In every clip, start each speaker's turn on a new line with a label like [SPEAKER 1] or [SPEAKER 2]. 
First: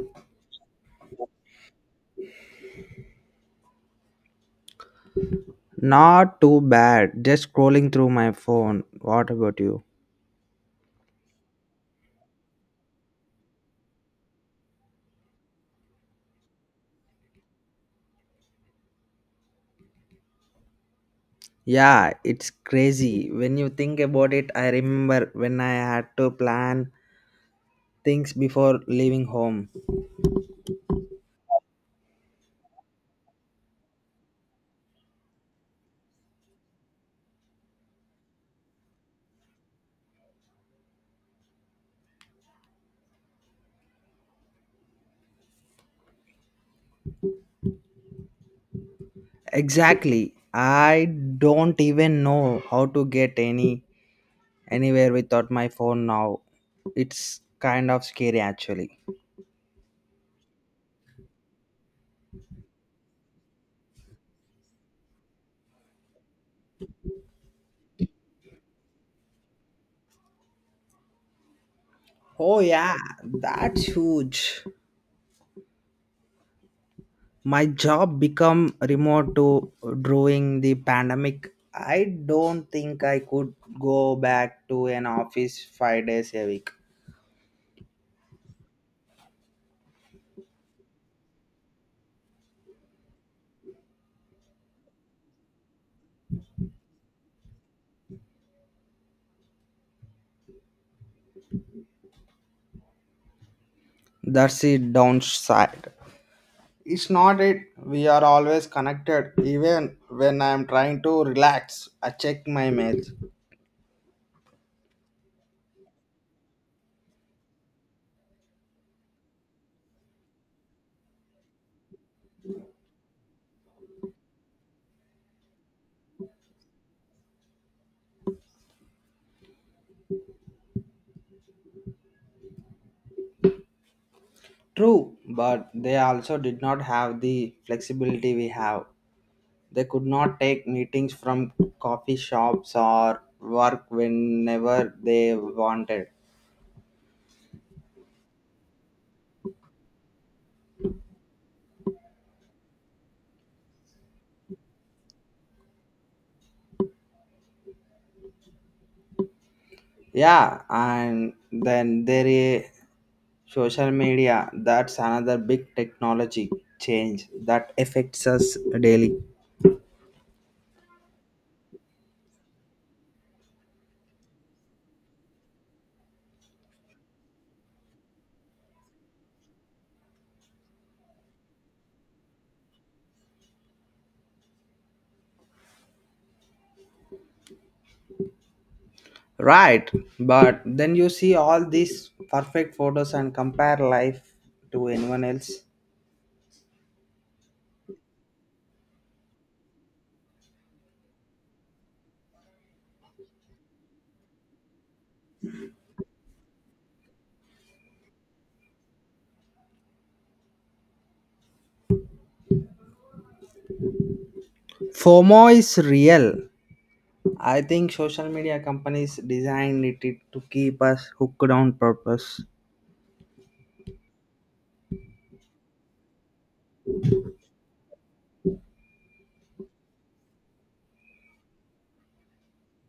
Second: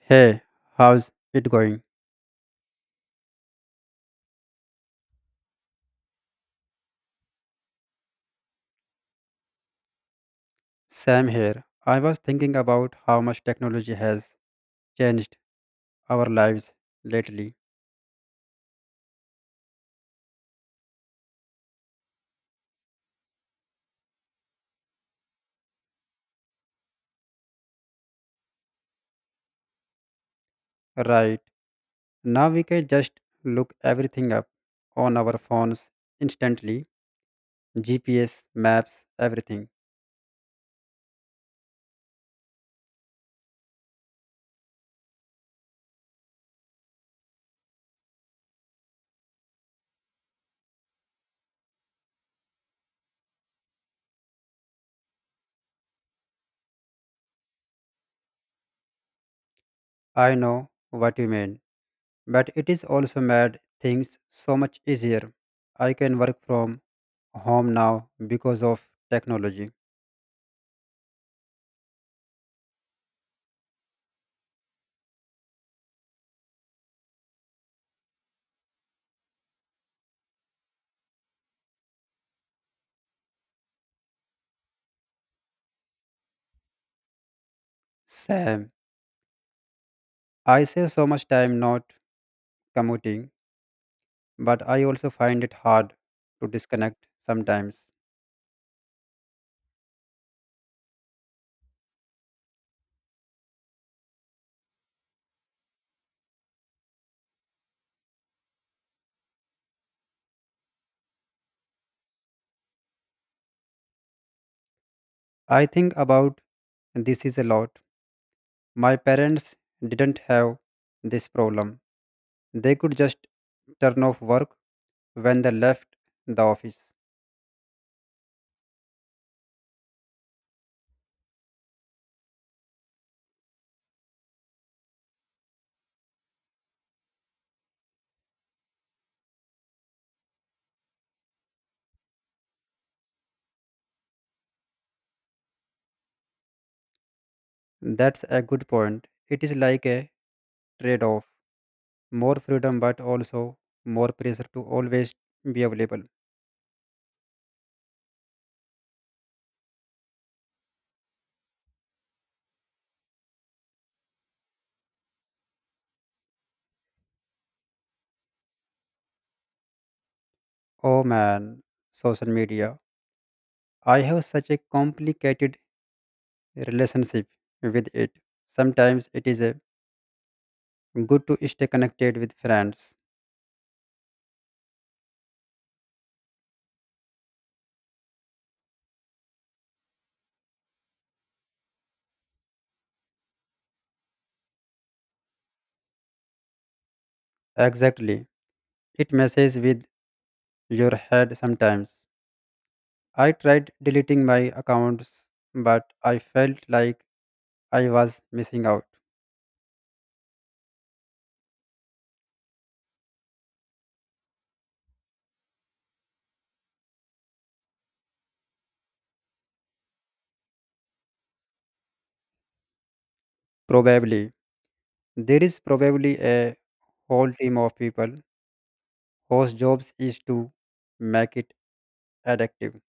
[SPEAKER 1] Hey, how's it going?
[SPEAKER 2] Not too bad. Just scrolling through my phone. What about you?
[SPEAKER 1] Sam here. I was thinking about how much technology has changed our lives lately.
[SPEAKER 2] Yeah, it's crazy. When you think about it, I remember when I had to plan things before leaving home.
[SPEAKER 1] Right. Now we can just look everything up on our phones instantly. GPS, maps, everything.
[SPEAKER 2] Exactly. I don't even know how to get anywhere without my phone now. It's kind of scary actually.
[SPEAKER 1] I know what you mean. But it is also made things so much easier. I can work from home now because of technology.
[SPEAKER 2] Oh yeah, that's huge. My job become remote to during the pandemic. I don't think I could go back to an office 5 days a week.
[SPEAKER 1] Sam, I save so much time not commuting, but I also find it hard to disconnect sometimes.
[SPEAKER 2] That's the downside. It's not it We are always connected. Even when I'm trying to relax I check my mails.
[SPEAKER 1] I think about this is a lot. My parents didn't have this problem. They could just turn off work when they left the office.
[SPEAKER 2] True, but they also did not have the flexibility we have. They could not take meetings from coffee shops or work whenever they wanted.
[SPEAKER 1] That's a good point. It is like a trade off, more freedom, but also more pressure to always be available.
[SPEAKER 2] Yeah, and then there is social media. That's another big technology change that affects us daily.
[SPEAKER 1] Oh man, social media. I have such a complicated relationship with it. Sometimes it is a good to stay connected with friends.
[SPEAKER 2] Right, but then you see all these perfect photos and compare life to anyone else.
[SPEAKER 1] Exactly. It messes with your head sometimes. I tried deleting my accounts, but I felt like I was missing out.
[SPEAKER 2] FOMO is real. I think social media companies designed it to keep us hooked on purpose.
[SPEAKER 1] Probably. There is probably a whole team of people whose jobs is to make it addictive.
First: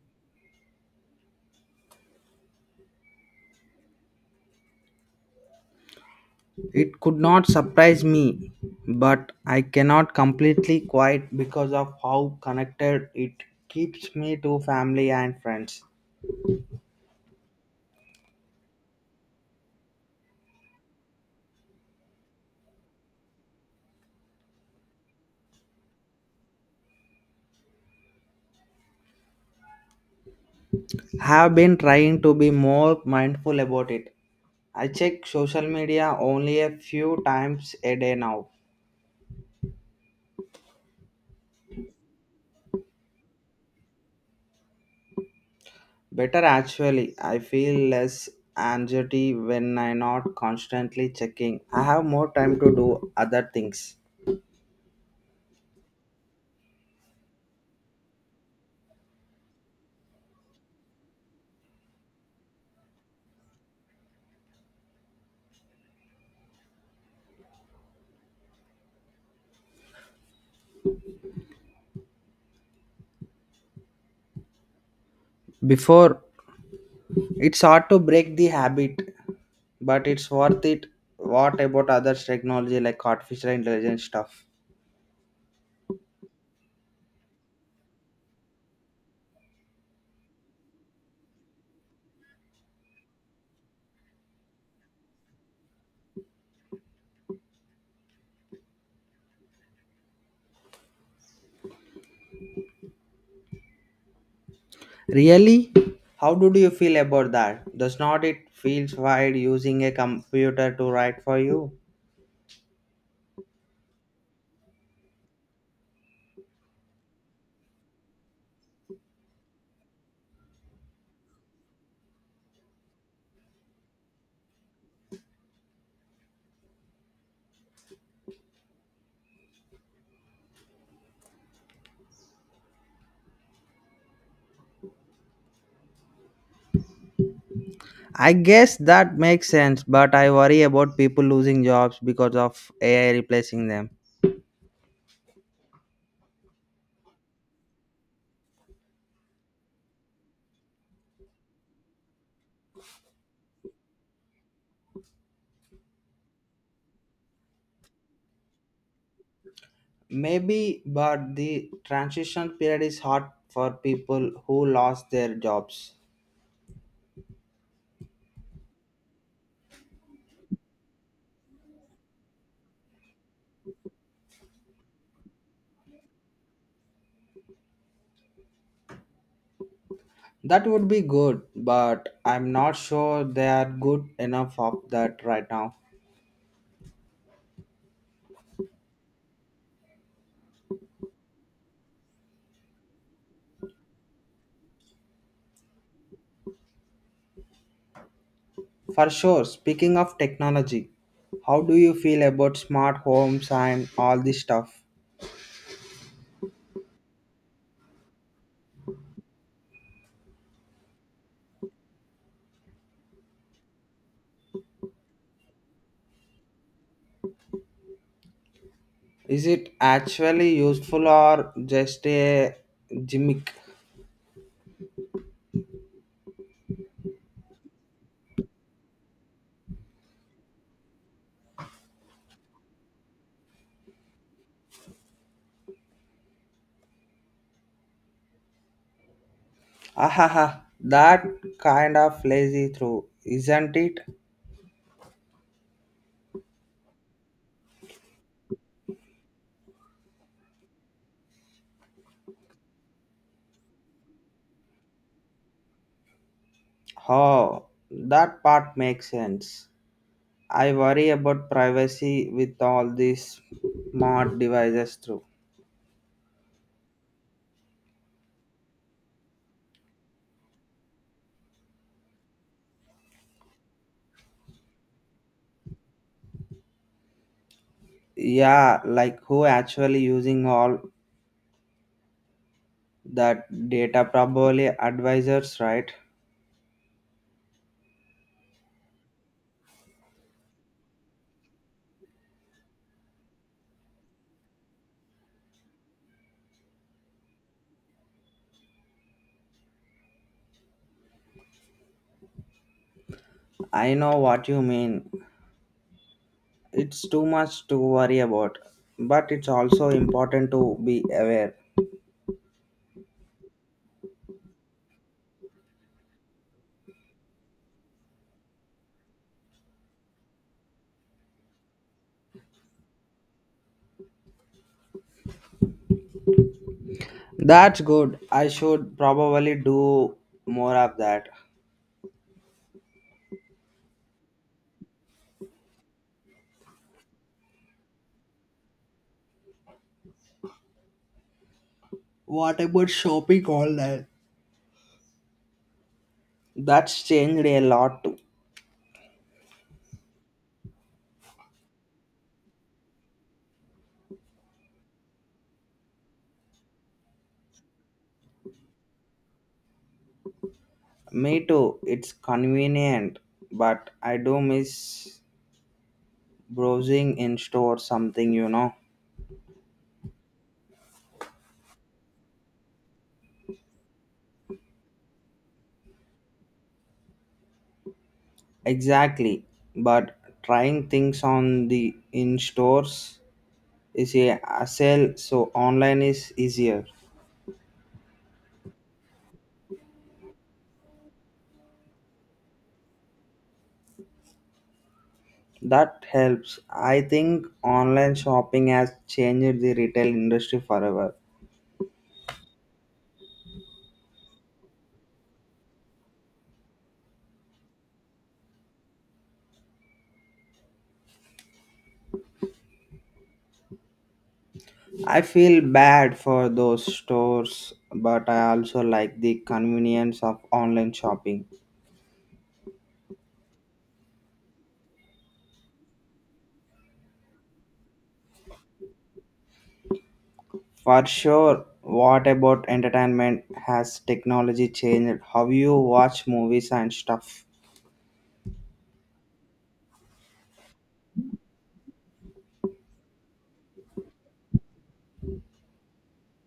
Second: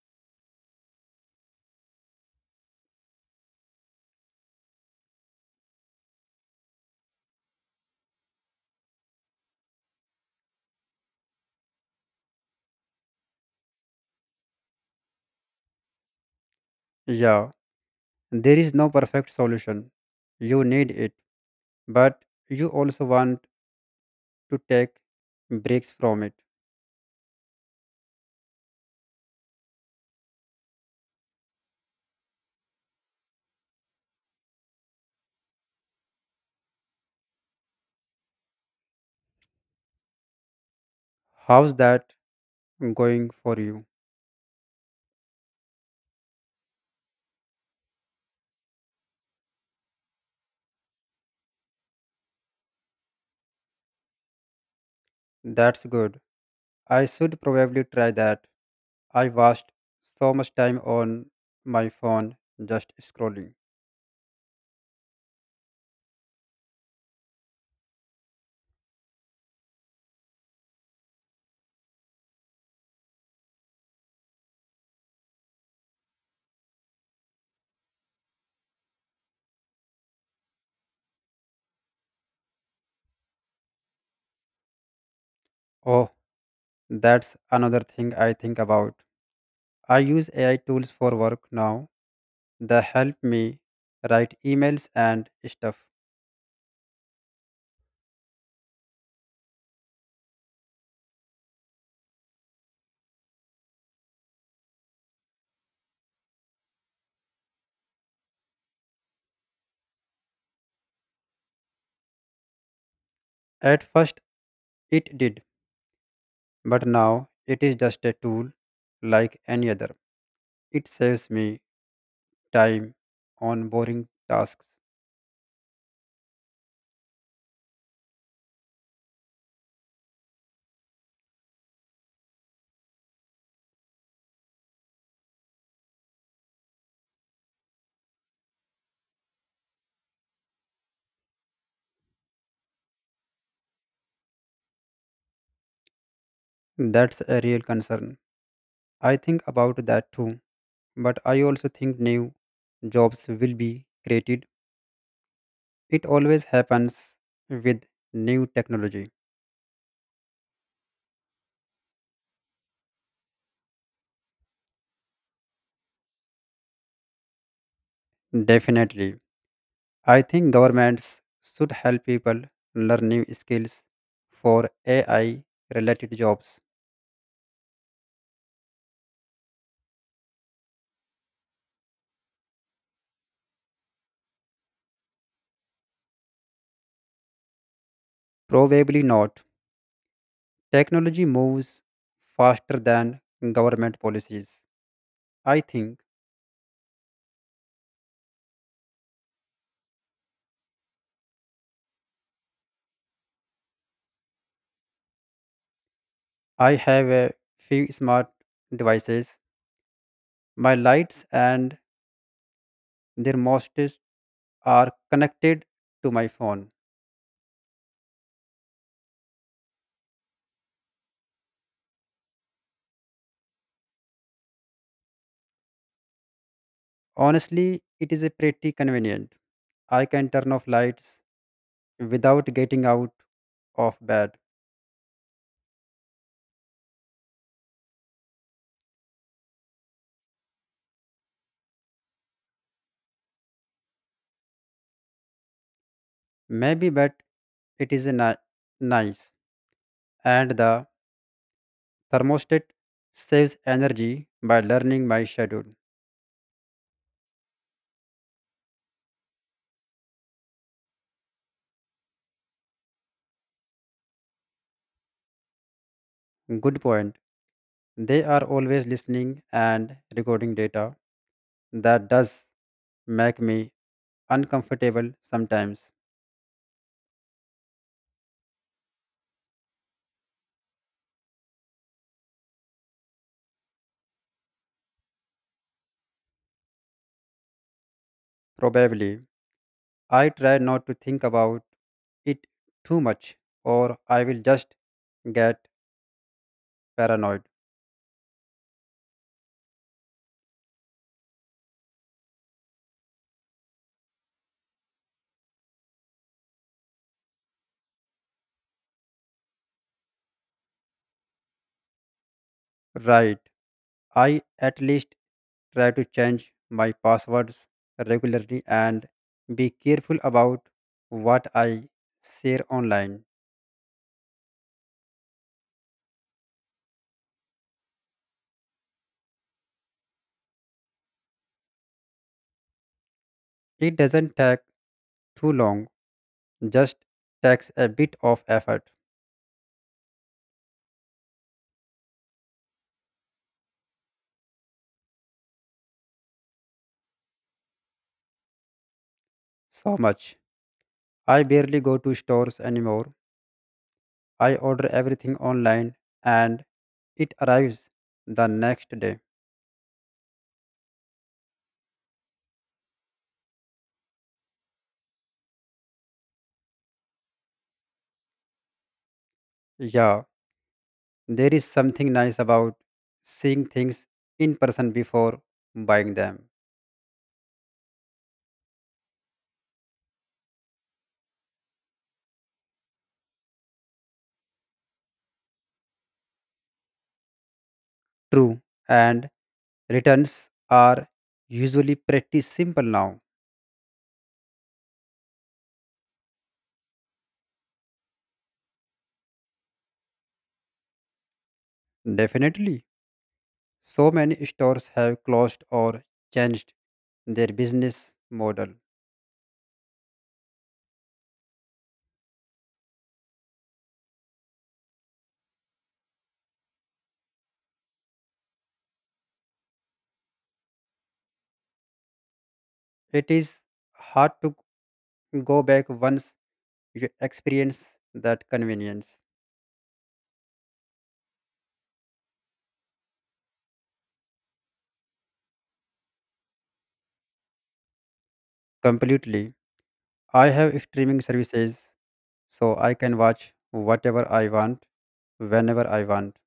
[SPEAKER 2] It could not surprise me, but I cannot completely quiet because of how connected it keeps me to family and friends.
[SPEAKER 1] Yeah, there is no perfect solution. You need it, but you also want to take breaks from it.
[SPEAKER 2] Have been trying to be more mindful about it. I check social media only a few times a day now.
[SPEAKER 1] How's that going for you?
[SPEAKER 2] Better actually, I feel less anxiety when I'm not constantly checking. I have more time to do other things.
[SPEAKER 1] That's good. I should probably try that. I wasted so much time on my phone just scrolling.
[SPEAKER 2] Before, it's hard to break the habit, but it's worth it. What about other technology like artificial intelligence stuff?
[SPEAKER 1] Oh, that's another thing I think about. I use AI tools for work now. They help me write emails and stuff.
[SPEAKER 2] Really? How do you feel about that? Does not it feels weird using a computer to write for you?
[SPEAKER 1] At first, it did, but now it is just a tool like any other. It saves me time on boring tasks.
[SPEAKER 2] I guess that makes sense, but I worry about people losing jobs because of AI replacing them.
[SPEAKER 1] That's a real concern. I think about that too, but I also think new jobs will be created. It always happens with new technology.
[SPEAKER 2] Maybe, but the transition period is hard for people who lost their jobs.
[SPEAKER 1] Definitely. I think governments should help people learn new skills for AI related jobs.
[SPEAKER 2] That would be good, but I'm not sure they are good enough of that right now.
[SPEAKER 1] Probably not. Technology moves faster than government policies. I think
[SPEAKER 2] For sure, speaking of technology, how do you feel about smart homes and all this stuff?
[SPEAKER 1] I have a few smart devices. My lights and their most are connected to my phone.
[SPEAKER 2] Is it actually useful or just a gimmick?
[SPEAKER 1] Honestly, it is a pretty convenient. I can turn off lights without getting out of bed.
[SPEAKER 2] Ahaha, that kind of lazy through, isn't it?
[SPEAKER 1] Maybe, but it is a nice. And the thermostat saves energy by learning my schedule.
[SPEAKER 2] Oh, that part makes sense. I worry about privacy with all these smart devices through.
[SPEAKER 1] Good point. They are always listening and recording data. That does make me uncomfortable sometimes.
[SPEAKER 2] Yeah, like who actually using all that data? Probably advisors, right?
[SPEAKER 1] Probably. I try not to think about it too much, or I will just get paranoid.
[SPEAKER 2] I know what you mean. It's too much to worry about, but it's also important to be aware.
[SPEAKER 1] Right. I at least try to change my passwords regularly and be careful about what I share online.
[SPEAKER 2] That's good. I should probably do more of that.
[SPEAKER 1] It doesn't take too long, just takes a bit of effort.
[SPEAKER 2] What about shopping online? That's changed a lot too.
[SPEAKER 1] So much. I barely go to stores anymore. I order everything online and it arrives the next day.
[SPEAKER 2] Me too. It's convenient, but I do miss browsing in store something.
[SPEAKER 1] Yeah, there is something nice about seeing things in person before buying them.
[SPEAKER 2] Exactly, but trying things on the in stores is a hassle, so online is easier.
[SPEAKER 1] True, and returns are usually pretty simple now.
[SPEAKER 2] That helps. I think online shopping has changed the retail industry forever.
[SPEAKER 1] Definitely. So many stores have closed or changed their business model.
[SPEAKER 2] I feel bad for those stores, but I also like the convenience of online shopping.
[SPEAKER 1] It is hard to go back once you experience that convenience
[SPEAKER 2] For sure, what about entertainment? Has technology changed how you watch movies and stuff?
[SPEAKER 1] completely. I have streaming services, so I can watch whatever I want, whenever I want.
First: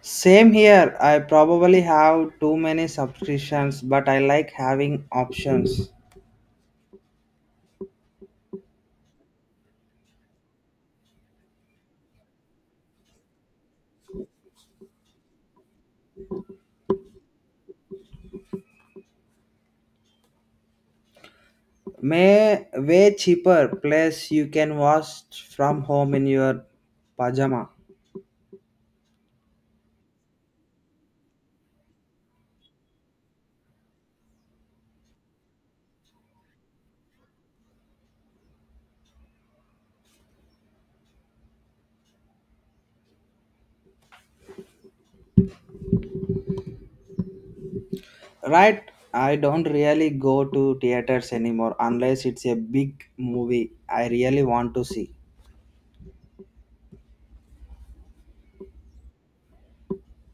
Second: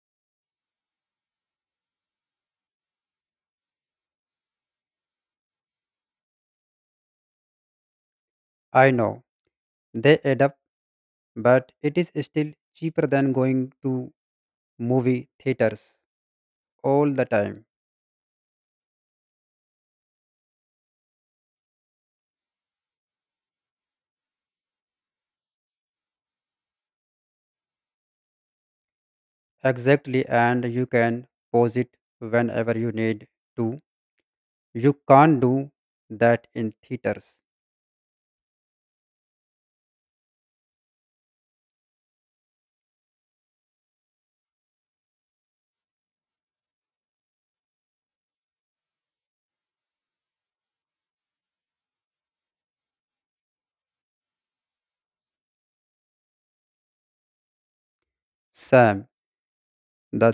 [SPEAKER 2] Same here. I probably have too many subscriptions, but I like having options.
[SPEAKER 1] I know they add up, but it is still cheaper than going to movie theaters all the time.
[SPEAKER 2] May way cheaper. Plus, you can watch from home in your pajama.
[SPEAKER 1] Exactly, and you can pause it whenever you need to. You can't do that in theaters.
[SPEAKER 2] Right? I don't really go to theaters anymore unless it's a big movie I really want to see.
[SPEAKER 1] Sam, the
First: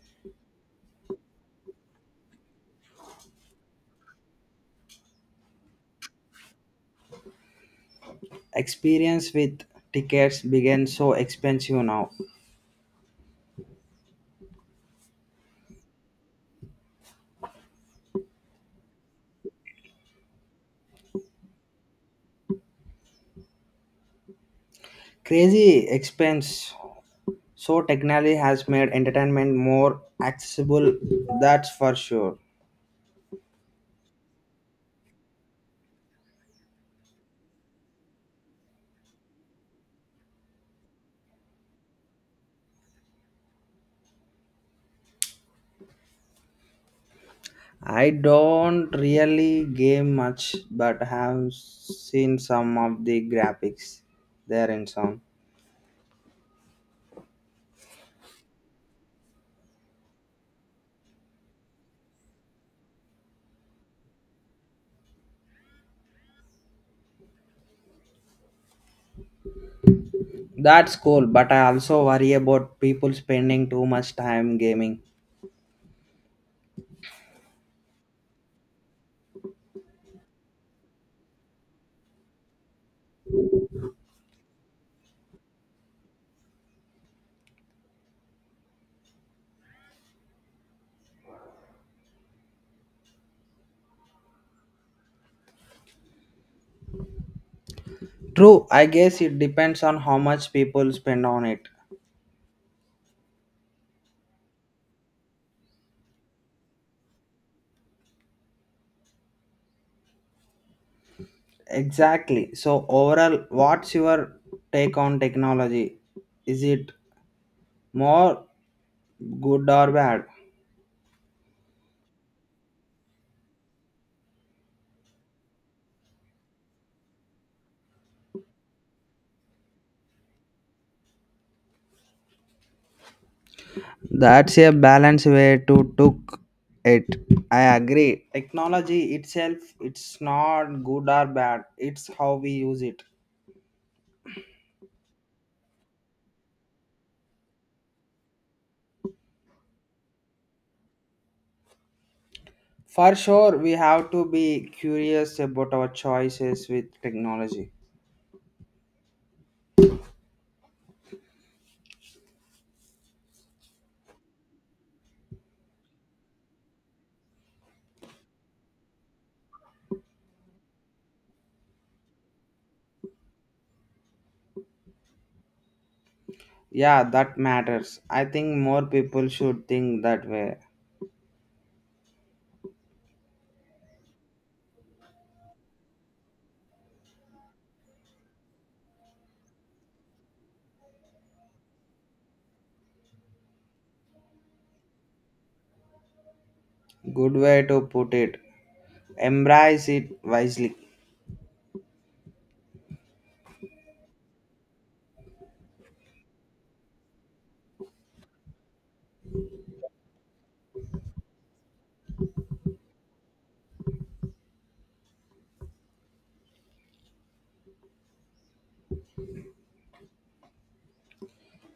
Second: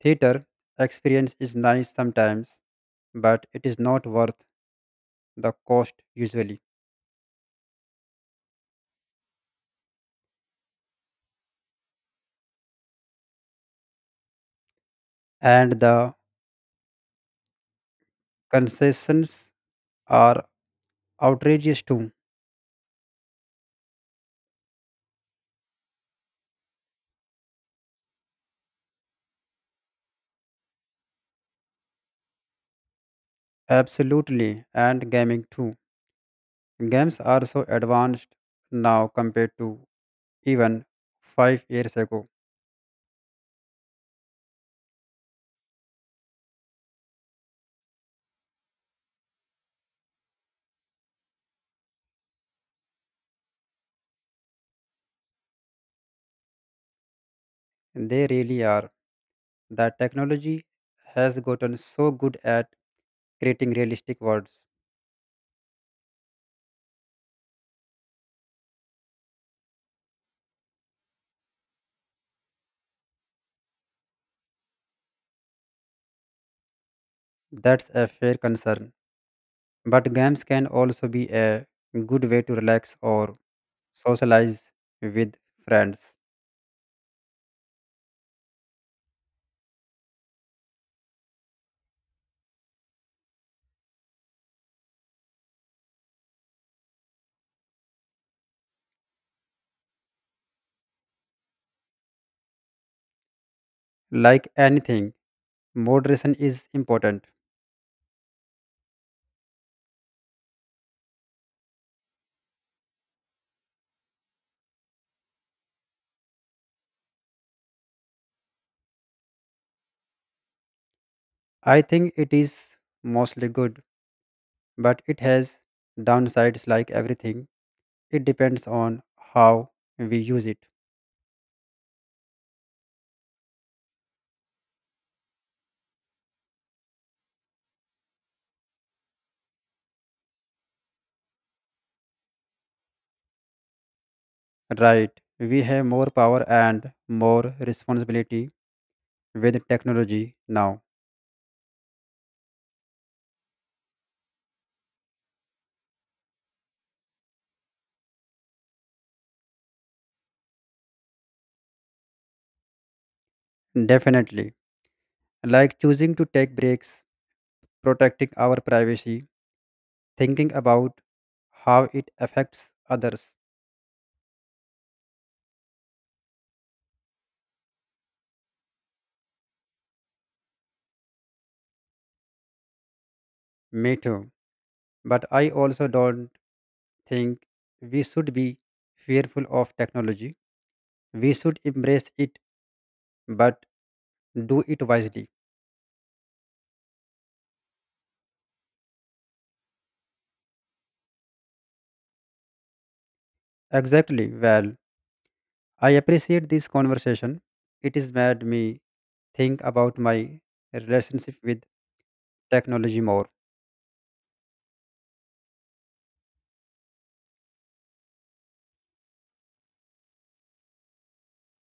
[SPEAKER 1] theater experience is nice sometimes, but it is not worth the cost usually.
[SPEAKER 2] Experience with tickets began so expensive now.
[SPEAKER 1] And the concessions are outrageous too.
[SPEAKER 2] Crazy expense. So technology has made entertainment more accessible. That's for sure.
[SPEAKER 1] Absolutely, and gaming too. Games are so advanced now compared to even 5 years ago.
[SPEAKER 2] I don't really game much, but have seen some of the graphics there in some.
[SPEAKER 1] They really are. That technology has gotten so good at creating realistic worlds.
[SPEAKER 2] That's cool, but I also worry about people spending too much time gaming.
[SPEAKER 1] That's a fair concern. But games can also be a good way to relax or socialize with friends.
[SPEAKER 2] True, I guess it depends on how much people spend on it.
[SPEAKER 1] Like anything, moderation is important.
[SPEAKER 2] Exactly. So, overall, what's your take on technology? Is it more good or bad?
[SPEAKER 1] I think it is mostly good, but it has downsides like everything. It depends on how we use it.
[SPEAKER 2] That's a balanced way to took it. I agree. Technology itself, it's not good or bad. It's how we use it.
[SPEAKER 1] Right, we have more power and more responsibility with technology now.
[SPEAKER 2] For sure, we have to be curious about our choices with technology.
[SPEAKER 1] Definitely. Like choosing to take breaks, protecting our privacy, thinking about how it affects others.
[SPEAKER 2] Yeah, that matters. I think more people should think that way.
[SPEAKER 1] Me too. But I also don't think we should be fearful of technology. We should embrace it, but do it wisely.
[SPEAKER 2] Good way to put it. Embrace it wisely.
[SPEAKER 1] Exactly. Well, I appreciate this conversation. It has made me think about my relationship with technology more.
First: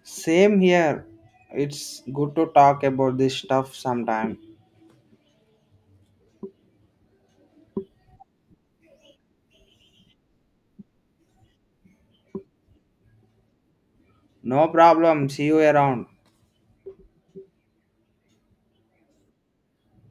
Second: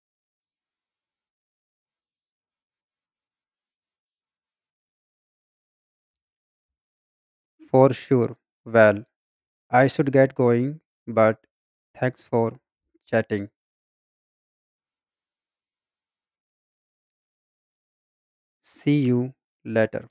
[SPEAKER 2] Same here. It's good to talk about this stuff sometime.
[SPEAKER 1] For sure. Well, I should get going, but thanks for chatting.
[SPEAKER 2] No problem. See you around.
[SPEAKER 1] See you later.